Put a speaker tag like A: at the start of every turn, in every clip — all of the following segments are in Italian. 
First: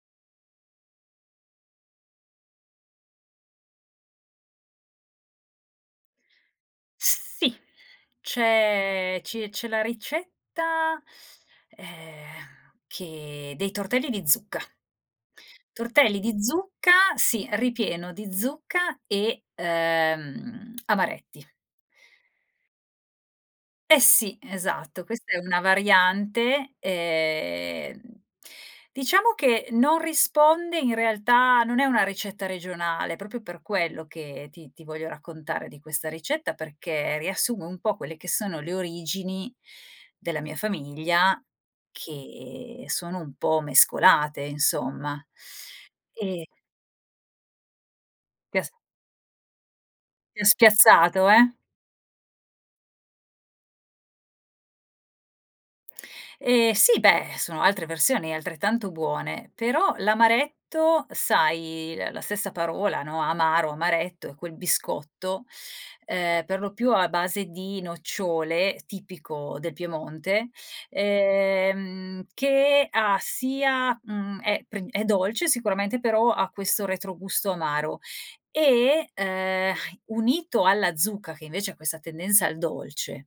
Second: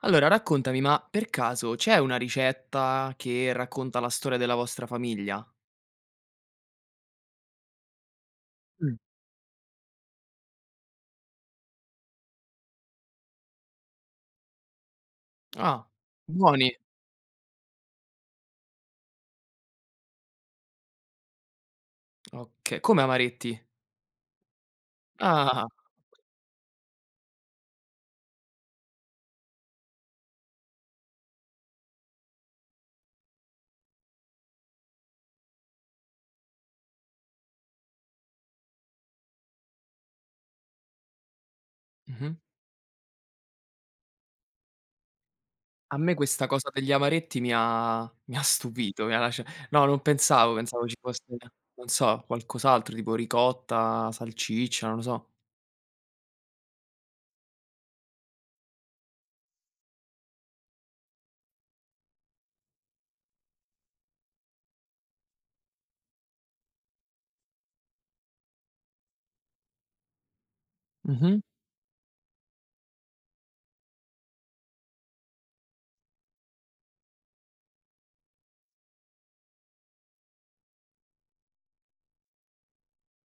A: Allora raccontami ma per caso c'è una ricetta che racconta la storia della vostra famiglia?
B: Sì,
A: Mh.
B: c'è ci c'è la ricetta, ehm, che dei tortelli di zucca.
A: Ah.
B: Tortelli di
A: Buoni.
B: zucca sì, ripieno di zucca e, ehm, amaretti.
A: Oka come amaretti?
B: Eh sì, esatto questa è una
A: Ah!
B: variante, ehm, diciamo che non risponde in realtà non è una ricetta regionale, proprio per quello che ti ti voglio raccontare di questa ricetta perché riassume un po' quelle che sono le origini della mia famiglia
A: Mh-mh.
B: che sono un po' mescolate, insomma,
A: A me
B: ehm
A: questa cosa degli amaretti mi ha mi ha
B: Ti ha sa
A: stupito, mi ha lascia no, non
B: Ti ho
A: pensavo, pensavo ci fosse,
B: spiazzato, eh?
A: non so, qualcos'altro tipo ricotta, salciccia, non lo so.
B: Ehm, sì beh, sono altre versioni e altrettanto buone però l'amaretto sai, l la stessa parola, no, amaro, amaretto, è quel biscotto, ehm, per lo più a base di nocciole, tipico del Piemonte,
A: Mh-mh.
B: ehm, che ha sia mhmm, è prin è dolce sicuramente, però ha questo retrogusto amaro. E, ehm, unito alla zucca, che invece ha questa tendenza al dolce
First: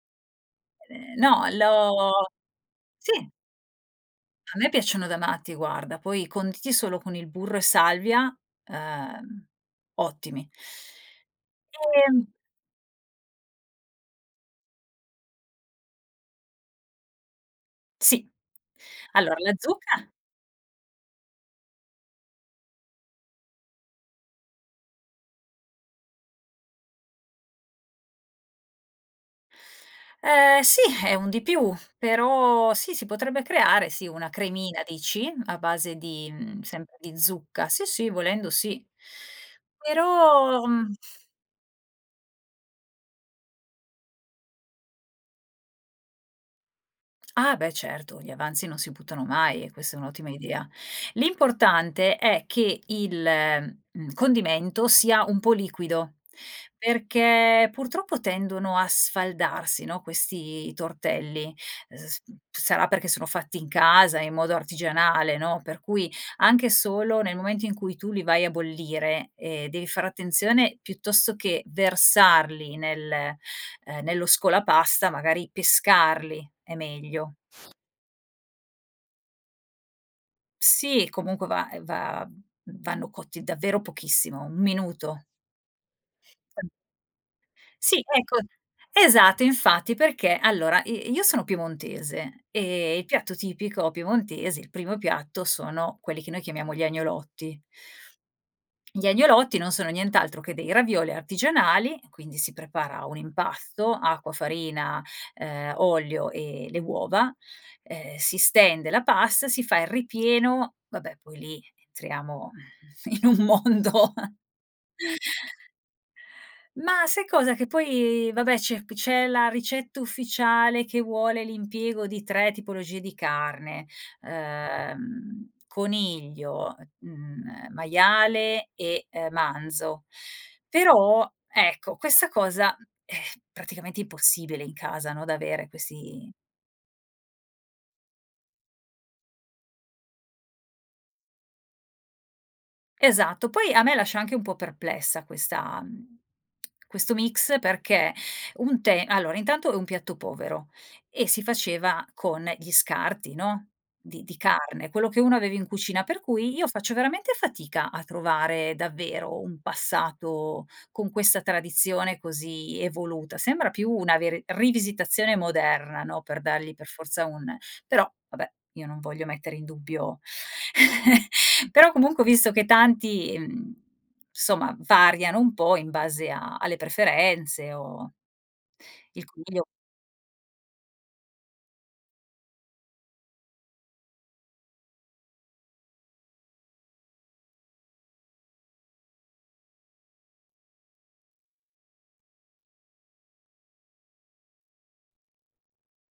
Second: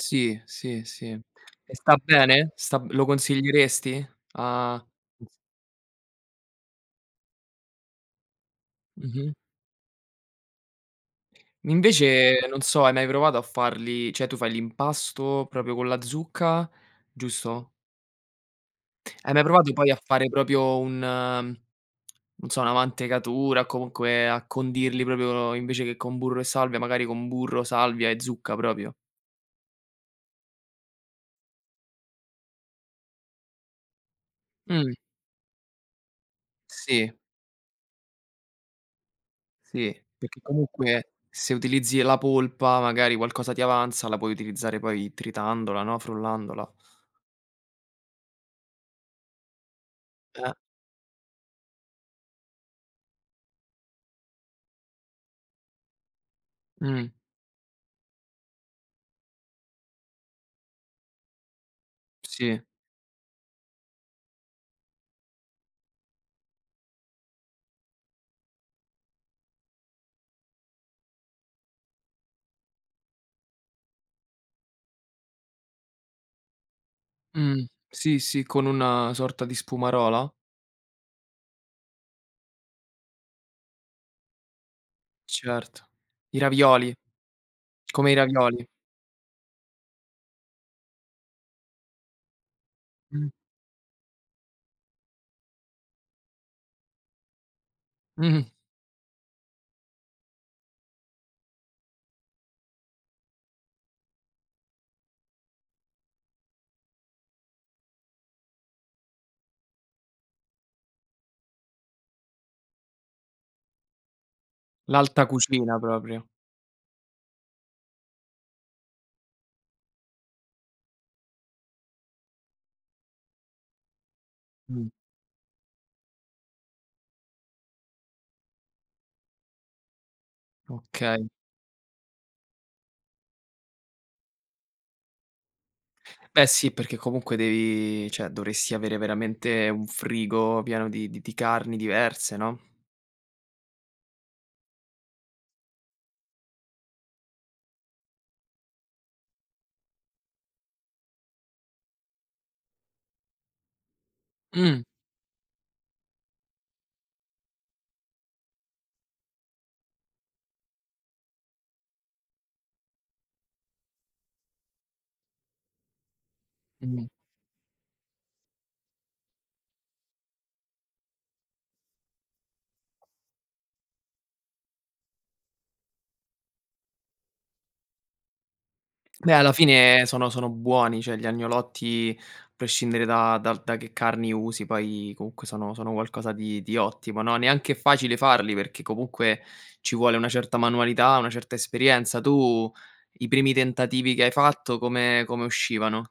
A: Sì, sì, sì.
B: Ehm, no
A: E sta
B: l'ho
A: bene? Sta b lo
B: sì!
A: consiglieresti?
B: A me
A: A
B: piacciono da
A: [unintelligible]
B: matti guarda, poi conditi solo con il burro e salvia,
A: Mh-mh.
B: ehm, ottimi. Ehm
A: Invece, non so, hai mai provato a farli cioè, tu fai l'impasto proprio con la zucca, giusto?
B: Sì.
A: Hai
B: Allora
A: mai
B: la
A: provato poi a
B: zucca
A: fare proprio un non so, una mantecatura, comunque a condirli proprio, invece che con burro e salvia, magari con burro, salvia e zucca proprio?
B: Ehm, sì, è un di più, però sì si potrebbe creare, sì, una cremina
A: Mh.
B: dici, a base di mhmm, sempre
A: Sì.
B: di zucca. Sì, sì, volendo sì.
A: Sì. Perché
B: Però, mhmm
A: comunque, se utilizzi la polpa, magari qualcosa ti avanza, la puoi utilizzare poi tritandola, no, frullandola.
B: Ah, beh, certo, gli avanzi non si buttano mai e questa è un'ottima
A: Eh.
B: idea. L'importante è che il, mhmm, condimento sia un po' liquido
A: Mh.
B: perché purtroppo tendono a sfaldarsi, no, questi tortelli. Uhm, s mhmm,
A: Sì.
B: sarà perché sono fatti in casa in modo artigianale, no, per cui anche solo nel momento in cui tu li vai a bollire, ehm, devi fare attenzione piuttosto che versarli nel uhm, nello scolapasta, magari pescarli è meglio.
A: Mh. Sì sì, con una sorta di spumarola?
B: Sì, comunque va ehm, va v vanno cotti davvero pochissimo, 1 minuto.
A: Certo. I
B: [unintelligible]
A: ravioli.
B: Sì,
A: Come i
B: ecco.
A: ravioli.
B: Esatto, infatti, perché allora, i io sono piemontese e il
A: Mh.
B: piatto tipico piemontese, il primo piatto, sono quelli che noi chiamiamo gli agnolotti.
A: Mh-mh.
B: Gli agnolotti non sono nient'altro che dei ravioli artigianali, e quindi si prepara un impasto: acqua, farina, ehm, olio e le uova. Ehm, si stende la pasta, si fa il ripieno vabbè poi lì entriamo, mhmm, in un mondo.
A: L'alta cucina proprio.
B: Mah, sai cosa, che poi vabbè c'è p c'è la ricetta ufficiale che vuole l'impiego di 3 tipologie di carne:
A: Mh.
B: ehm, coniglio, mhmm, ehm, maiale, e, uhm, manzo. Però,
A: Okay.
B: ecco, questa cosa, mhmm, è praticamente impossibile in casa, no, da avere questi
A: Beh, sì perché comunque devi cioè, dovresti avere veramente un frigo pieno di di di carni diverse, no.
B: Esatto. Poi a me lascia anche un po' perplessa questa mhmm, questo mix perché un te allora, intanto è un piatto povero e si faceva con gli scarti, no, di di
A: Mh.
B: carne, quello che uno aveva in cucina, per cui io faccio veramente fatica a trovare davvero un passato con questa tradizione così evoluta. Sembra più una veri rivisitazione moderna, no, per dargli per
A: Mh.
B: forza un però, vabbè, io non voglio mettere in dubbio Però comunque ho visto che tanti, mhmm, insomma variano un po' in base a alle preferenze o il
A: Poi alla
B: coniglio
A: fine sono sono buoni, cioè gli agnolotti, prescindere da dal da che carni usi poi comunque sono sono qualcosa di di ottimo, no. Neanche è facile farli, perché comunque ci vuole una certa manualità, una certa esperienza. Tu, i primi tentativi che hai fatto, come come uscivano?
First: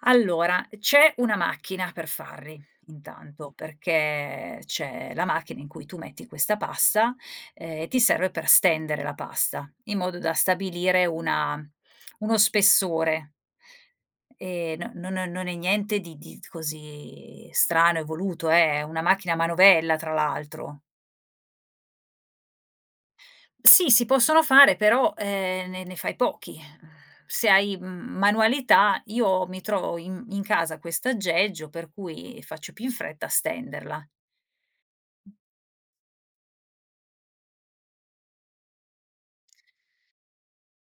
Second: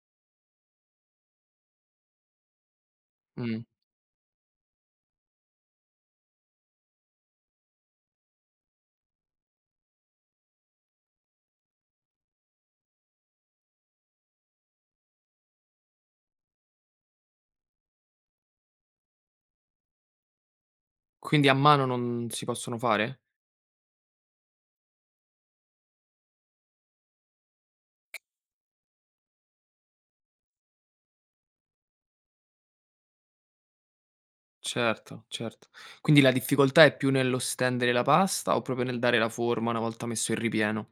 B: Allora, uhm, c'è una macchina per farli, intanto,
A: Mh.
B: perché c'è la macchina in cui tu metti questa pasta, ehm, e ti serve per stendere la pasta in modo da stabilire una uno spessore ehm, no non non non è niente di di t così strano, evoluto eh, è una macchina a manovella tra l'altro.
A: Quindi a mano non si possono fare?
B: Sì, si possono fare però, ehm, ne ne fai pochi, uhm, se hai, m manualità, io mi trovo i in casa questo aggeggio per cui faccio più in fretta a stenderla.
A: Certo, certo. Quindi la difficoltà è più nello stendere la pasta o proprio nel dare la forma una volta messo il ripieno?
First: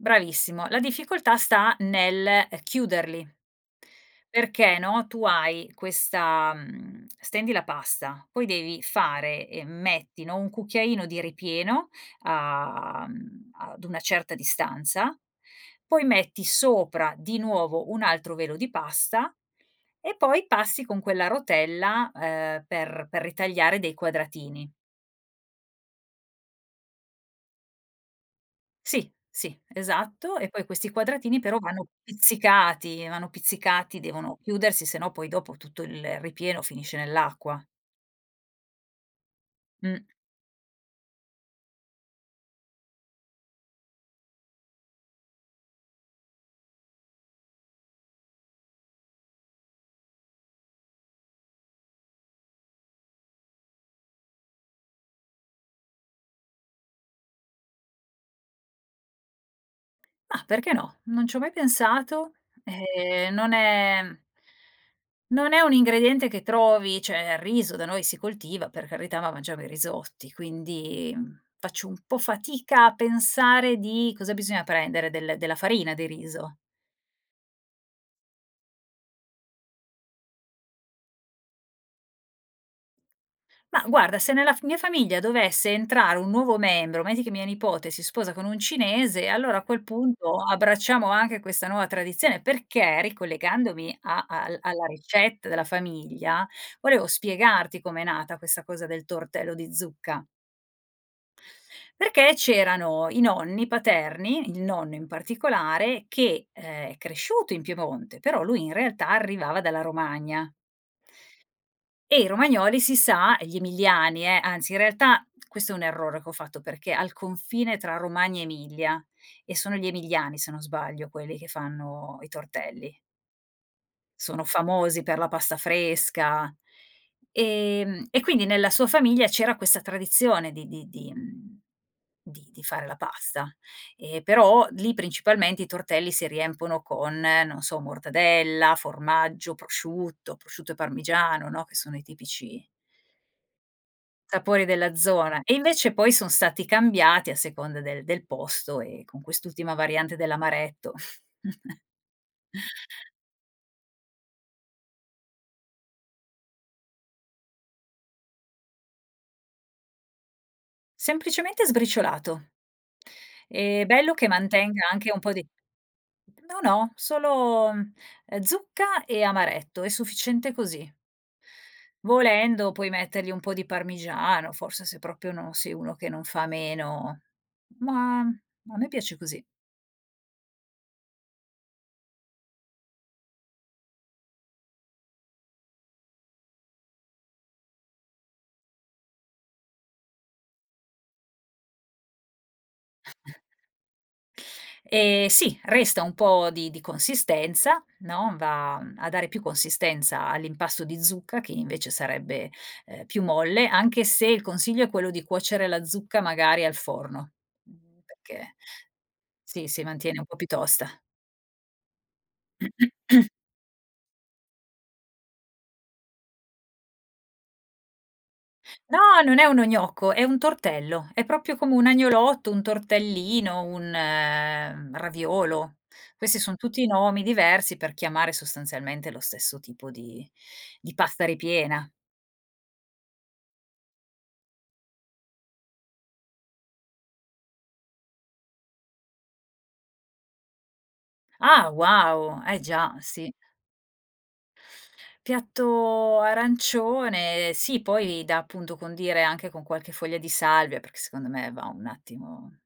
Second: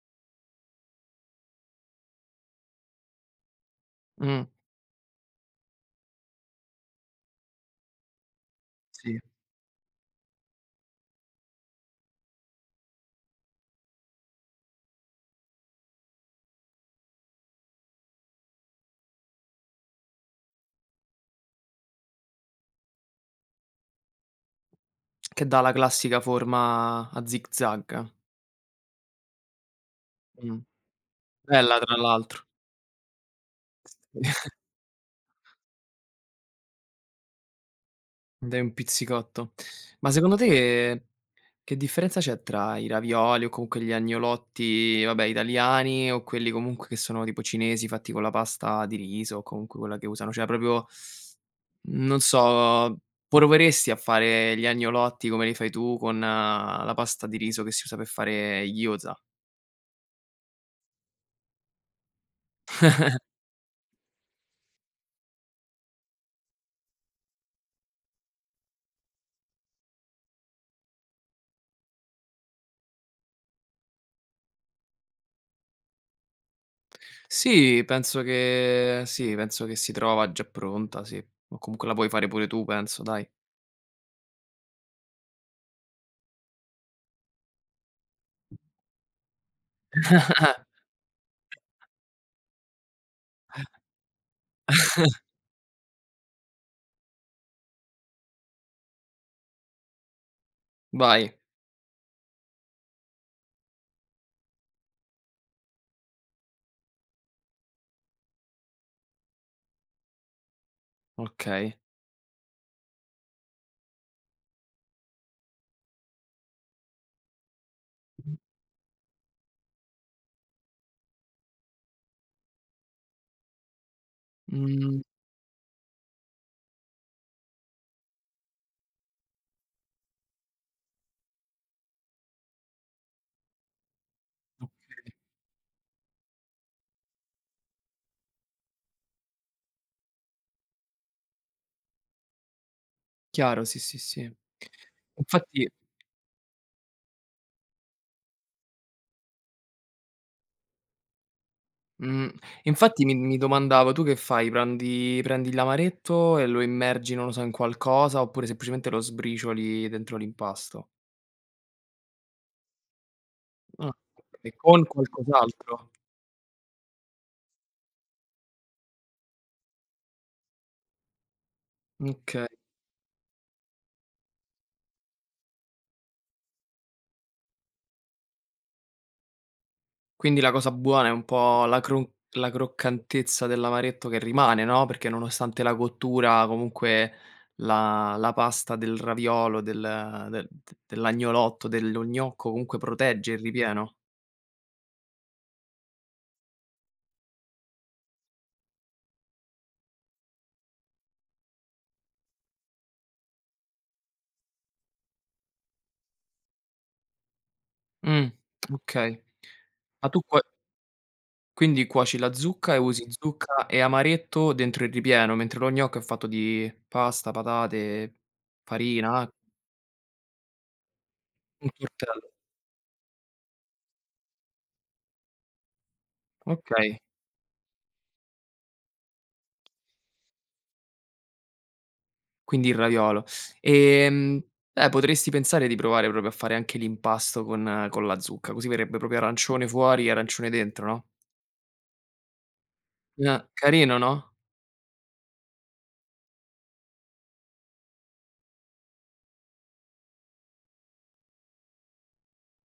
B: Bravissimo. La difficoltà sta nel, ehm, chiuderli
A: Mh.
B: perché, no, tu hai questa mhmm, stendi la pasta. Poi devi
A: Sì.
B: fare ehm, metti, no, 1 cucchiaino di ripieno a mhmm, ad una certa distanza, poi metti sopra di nuovo un altro velo di pasta, e poi passi con quella rotella, ehm, per per ritagliare dei quadratini.
A: Che dà la classica forma a zigzag.
B: Sì, sì, esatto, e
A: Mh.
B: poi questi quadratini però
A: Bella
B: vanno
A: tra l'altro.
B: pizzicati! Vanno pizzicati, devono chiudersi se no poi dopo tutto il ripieno finisce nell'acqua.
A: Dai un pizzicotto.
B: Mh.
A: Ma secondo te, che differenza c'è tra i ravioli o comunque gli agnolotti, vabbè italiani, o quelli comunque che sono tipo cinesi, fatti con la pasta di riso, o comunque quella che usano, cioè proprio mhmm, non so, proveresti a fare gli agnolotti, come li fai tu, con la pasta di riso che si usa per fare i gyoza?
B: Mah, perché no? Non c'ho mai pensato, ehm, non è non è un ingrediente che trovi. Cioè, il riso da noi si coltiva, per carità, ma mangiamo i risotti, quindi, mhmm, faccio un po' fatica a pensare di cosa bisogna prendere? Del della farina, di riso.
A: Sì, penso che sì penso che si trova già pronta sì. O comunque la puoi fare pure tu penso, dai.
B: Mah, guarda, se nella f mia famiglia dovesse entrare 1 nuovo membro, metti che mia nipote si sposa con un cinese, allora a quel punto abbracciamo anche questa nuova
A: [unintelligible]
B: tradizione. Perché, ricollegandomi a al alla ricetta della famiglia volevo spiegarti com'è nata questa cosa del tortello di zucca.
A: Vai!
B: Perché c'erano i nonni paterni, il nonno in particolare, che, ehm, è cresciuto in Piemonte, però lui in realtà arrivava dalla Romagna
A: Okay.
B: e i romagnoli si sa e gli emiliani eh, anzi in realtà questo è un errore che ho fatto, perché al confine tra
A: [unintelligible]
B: Romagna e Emilia, e sono gli emiliani, se non sbaglio, quelli che fanno i tortelli sono
A: Mhmm
B: famosi per la pasta fresca. Ehm, e quindi nella sua famiglia c'era questa tradizione di di di mhmm, di di fare la pasta. E, però, lì
A: Okay.
B: principalmente i tortelli si riempiono con, non so, mortadella, formaggio, prosciutto, prosciutto e parmigiano, no, che sono i tipici
A: Chiaro, sì, sì, sì,
B: sapori della zona. E
A: infatti
B: invece poi son stati cambiati a seconda del del posto e con quest'ultima variante dell'amaretto.
A: Mh. E infatti mi mi domandavo, tu che fai prandi prendi l'amaretto e lo immergi, non lo so, in qualcosa oppure semplicemente lo sbricioli dentro l'impasto?
B: Semplicemente sbriciolato. Ehm,
A: Ah.
B: bello che
A: E con
B: mantenga anche un po' di
A: qualcos'altro?
B: No no, solo, ehm, zucca e amaretto, è sufficiente così.
A: Mh, okay.
B: Volendo puoi mettergli un po' di parmigiano forse, se proprio non sei uno che non fa meno. Ma a me piace così.
A: Quindi la cosa buona è un po' la crun la croccantezza dell'amaretto che rimane, no, perché nonostante la cottura comunque la la pasta del raviolo del de d dell'agnolotto, dello gnocco, comunque protegge il
B: [unintelligible]
A: ripieno?
B: Ehm, sì! Resta un po' di di consistenza, no, va, mhmm, a dare più consistenza all'impasto di zucca che invece sarebbe, ehm, più molle. Anche se il consiglio è quello di cuocere la zucca magari al forno, mhmm,
A: Mh.
B: perché
A: Okay,
B: si si
A: ma
B: mantiene
A: tu
B: un po'
A: cuo
B: più tosta.
A: quindi cuoci la zucca, e usi zucca e amaretto dentro il ripieno, mentre lo gnocco è fatto di pasta, patate,
B: No,
A: farina a
B: non è uno gnocco! È un tortello. È proprio
A: Un
B: come un
A: tortello.
B: agnolotto, un tortellino, un raviolo. Questi son tutti
A: Okay.
B: nomi diversi per chiamare sostanzialmente lo stesso tipo di di pasta ripiena.
A: Quindi il raviolo. Ehm. Eh potresti pensare di provare proprio a fare anche l'impasto con con la zucca, così verrebbe proprio arancione fuori e arancione dentro, no?
B: Ah, wow! Eh già,
A: N
B: sì!
A: eh, carino, no.
B: Piatto arancione, sì, poi da, appunto, condire anche con qualche foglia di salvia, perché secondo me va un attimo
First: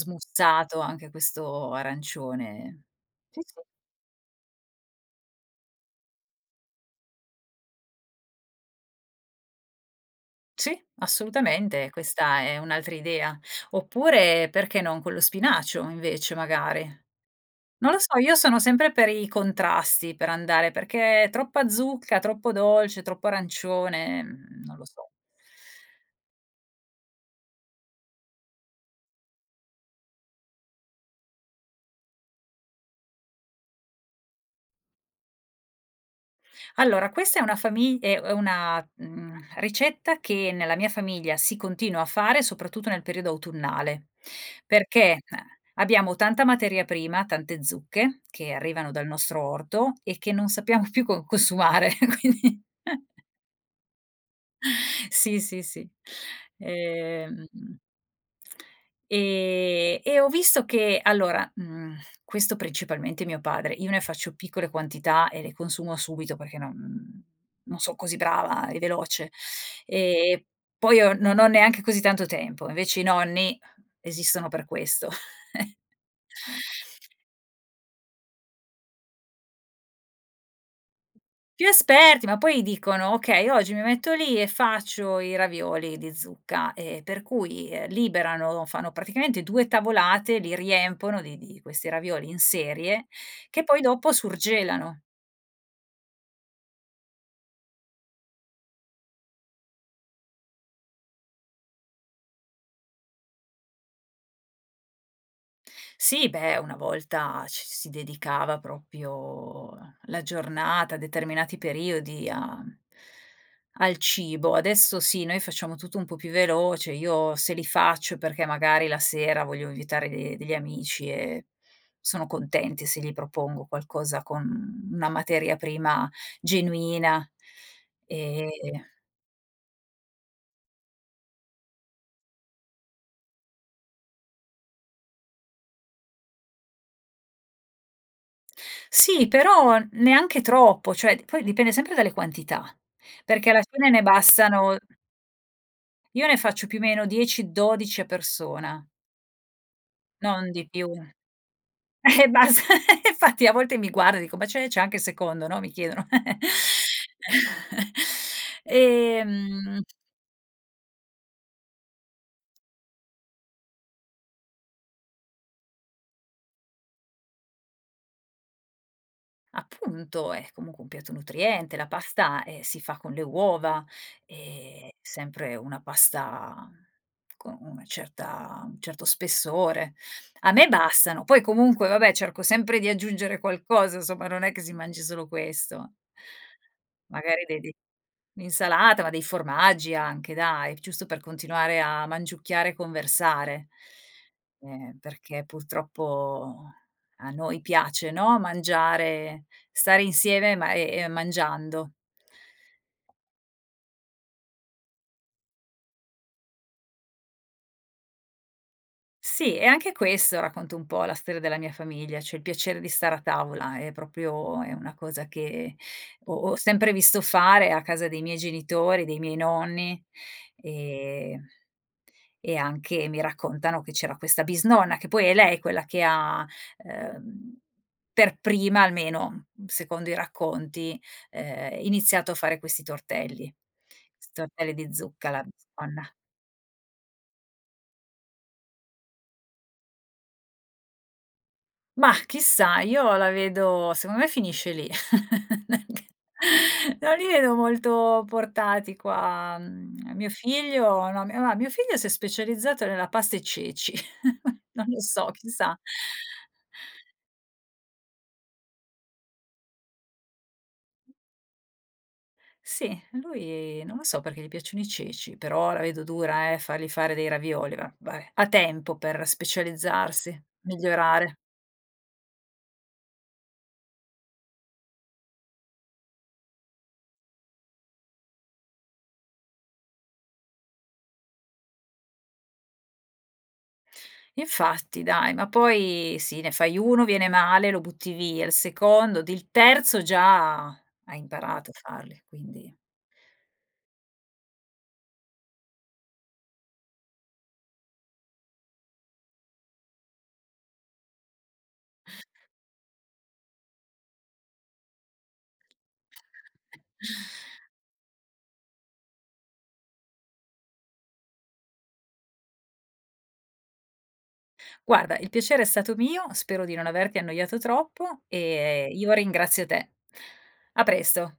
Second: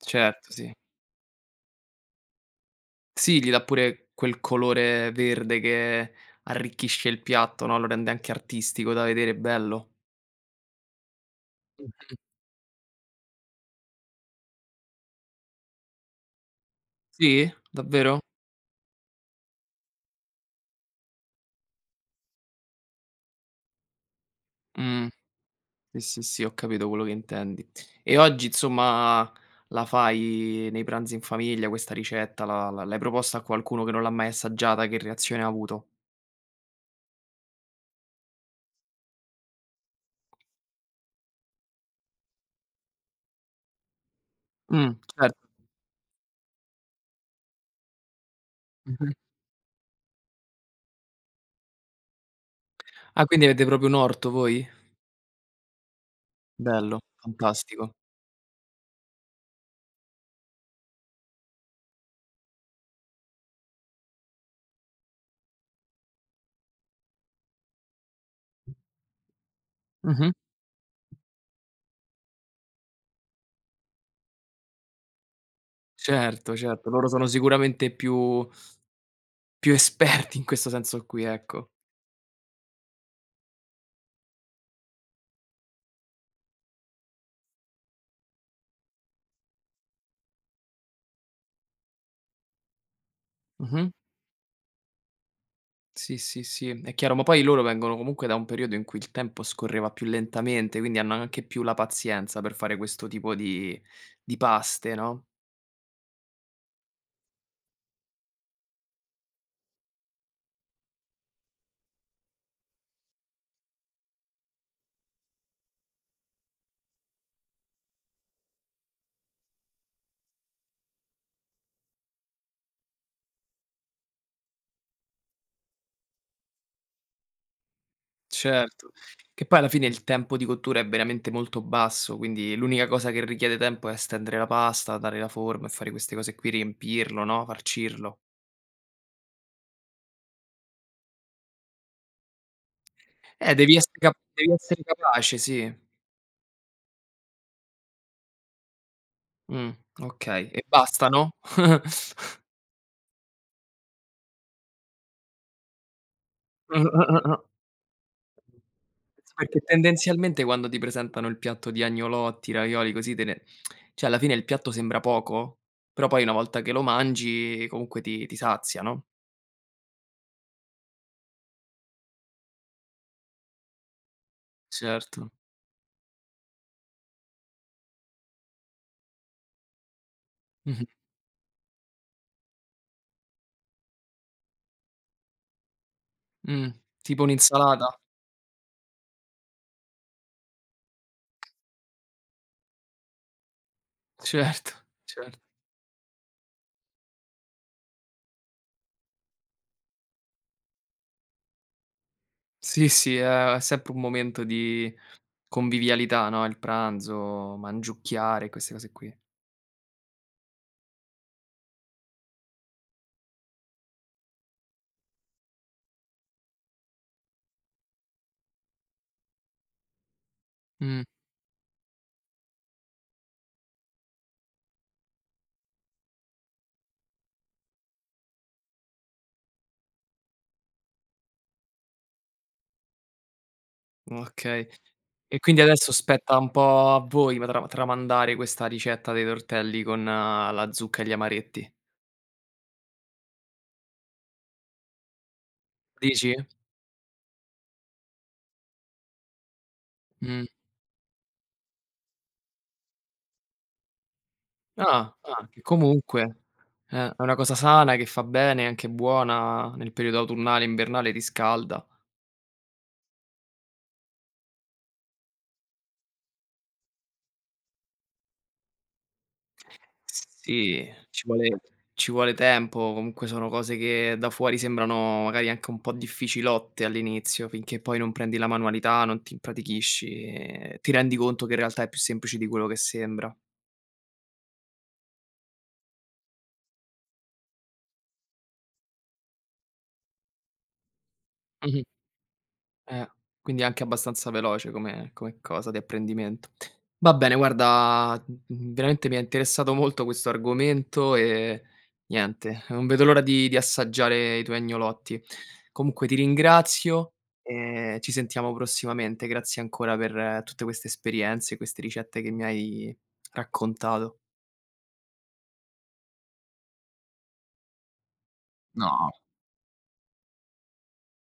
A: Certo, sì.
B: anche questo arancione. Sì,
A: Sì gli
B: sì.
A: dà pure quel colore verde che arricchisce il piatto, no. Lo rende anche artistico da vedere, bello.
B: Sì, assolutamente,
A: Mh-mh.
B: questa è un'altra idea. Oppure perché non con lo spinacio invece, magari.
A: Sì?
B: Non lo so,
A: Davvero?
B: io sono sempre per i contrasti, per andare, perché troppa zucca, troppo dolce, troppo arancione, mhmm, non lo
A: Mh.
B: so.
A: Sì, sì, sì, ho capito quello che intendi. E oggi insomma la fai nei pranzi in famiglia questa ricetta, la la l'hai proposta a qualcuno che non l'ha mai assaggiata? Che reazione ha avuto?
B: Allora, questa è una fami ehm, è una, mhmm, ricetta che nella mia famiglia si continua a fare, soprattutto nel periodo autunnale,
A: Mh,
B: perché, eh,
A: cer
B: abbiamo tanta materia prima, tante zucche, che arrivano dal
A: Mh-mh.
B: nostro orto e che non sappiamo più con consumare quindi.
A: Ah, quindi avete proprio un orto voi?
B: Sì, sì, sì,
A: Bello,
B: ehm
A: fantastico.
B: e e ho visto che allora, mhmm, questo principalmente mio padre, io ne faccio piccole quantità e le consumo subito perché non, mhmm, non son così brava e veloce, ehm,
A: Mh-mh.
B: e poi io non ho neanche così tanto tempo. Invece i nonni esistono per questo.
A: Certo, certo, loro sono sicuramente più più esperti in questo senso qui,
B: Più
A: ecco.
B: esperti, ma poi dicono: "Okay oggi mi metto lì e faccio i ravioli di zucca," ehm, per cui, ehm, liberano fanno praticamente 2 tavolate, li riempiono di di questi ravioli in serie che poi
A: Mh-mh.
B: dopo surgelano.
A: Sì, sì, sì, è chiaro, ma poi loro vengono comunque da un periodo in cui il tempo scorreva più lentamente, quindi hanno anche più la pazienza per fare questo tipo di di paste no?
B: Sì beh, una volta ci si dedicava proprio, ehm, la giornata, determinati periodi a al cibo. Adesso sì, noi facciamo tutto un po' più veloce, io se li faccio perché magari la sera voglio invitare de degli amici e sono contenti se gli propongo qualcosa con una materia prima genuina, ehm
A: Certo, che poi alla fine il tempo di cottura è veramente molto basso, quindi l'unica cosa che richiede tempo è stendere la pasta, dare la forma e fare queste cose qui, riempirlo, no, farcirlo.
B: Sì, però n neanche troppo, cioè poi dipende sempre dalle quantità perché
A: Eh,
B: ad
A: devi
B: alcune
A: essere
B: ne
A: capa devi
B: bastano
A: essere capace, sì.
B: Io ne faccio più meno 10-12 a persona.
A: Mh, okay,
B: Non
A: e
B: di più,
A: bastano?
B: e bas infatti a volte mi guarda e dico: "Ma c'è c'è anche il secondo," no, mi chiedono.
A: Sì, perché
B: Ehm
A: tendenzialmente quando ti presentano il piatto di agnolotti, ravioli, così te ne cioè alla fine il piatto sembra poco però poi una volta che lo mangi, ehm, comunque ti ti sazia no?
B: Appunto è comunque un piatto nutriente, la pasta, eh, si fa con le uova, ehm,
A: Certo.
B: sempre una pasta con una certa un certo spessore. A me
A: Mh-mh.
B: bastano, poi comunque, va beh, cerco sempre di aggiungere qualcosa somma, non è che si mangi solo questo.
A: Mh, tipo
B: Magari vedi
A: un'insalata?
B: un'insalata, ma dei formaggi anche dai, giusto per continuare a mangiucchiare e conversare,
A: Certo,
B: ehm,
A: cer
B: perché purtroppo a noi piace, no, mangiare, stare insieme, ma, ehm, mangiando.
A: Sì, sì è sempre un momento di convivialità, no, il pranzo, mangiucchiare, queste cose qui.
B: Sì, e anche questo, racconto un po' la storia della mia famiglia, cioè il piacere di stare a tavola è proprio è una cosa che ho ho sempre visto fare a casa dei miei genitori, dei miei nonni,
A: Mh.
B: ehm, e anche, mi raccontano, che c'era questa bisnonna, che poi è lei quella che ha, ehm, per prima almeno, mhmm, secondo i racconti, ehm, iniziato a fare questi tortelli, 'sti
A: Okay,
B: tortelli di zucca,
A: e
B: la
A: quindi adesso
B: bisnonna.
A: spetta un po' a voi ma tra tramandare questa ricetta dei tortelli con, ehm, la zucca e gli amaretti.
B: Mah, chissà, io la vedo secondo me finisce lì.
A: Dici?
B: Non li vedo molto portati qua, mhmm, mio
A: Mh.
B: figlio, no mia ma mio figlio si è specializzato nella pasta e ceci, non lo
A: Ah,
B: so,
A: anche
B: chissà.
A: comunque eh, è una cosa sana che fa bene, è anche buona, nel periodo autunnale, invernale, riscalda.
B: Sì, lui non lo so perché gli piacciono i ceci, però la vedo dura eh, fargli fare dei ravioli, va va beh, ha tempo per specializzarsi,
A: Sì, ci
B: migliorare.
A: vuole ci vuole tempo, o comunque sono cose che da fuori sembrano magari anche un po' difficilotte all'inizio, finché poi non prendi la manualità, non ti impratichisci, ehm, ti rendi conto che in realtà è più semplice di quello che sembra.
B: Infatti dai, ma poi sì, ne fai 1, viene male lo butti via, il secondo ed il terzo già hai imparato a
A: Mh-mh
B: farli, quindi.
A: Eh, quindi è anche abbastanza veloce come come cosa di apprendimento. Va bene guarda, mhmm, veramente mi ha interessato molto questo argomento, ehm, niente, non vedo l'ora di di assaggiare i tuoi agnolotti. Comunque ti ringrazio, e ci sentiamo prossimamente. Grazie ancora per tutte queste esperienze, queste ricette che mi hai raccontato.
B: Guarda, il piacere è stato mio, spero di non averti annoiato troppo, ehm, io
A: No.
B: ringrazio te. A presto.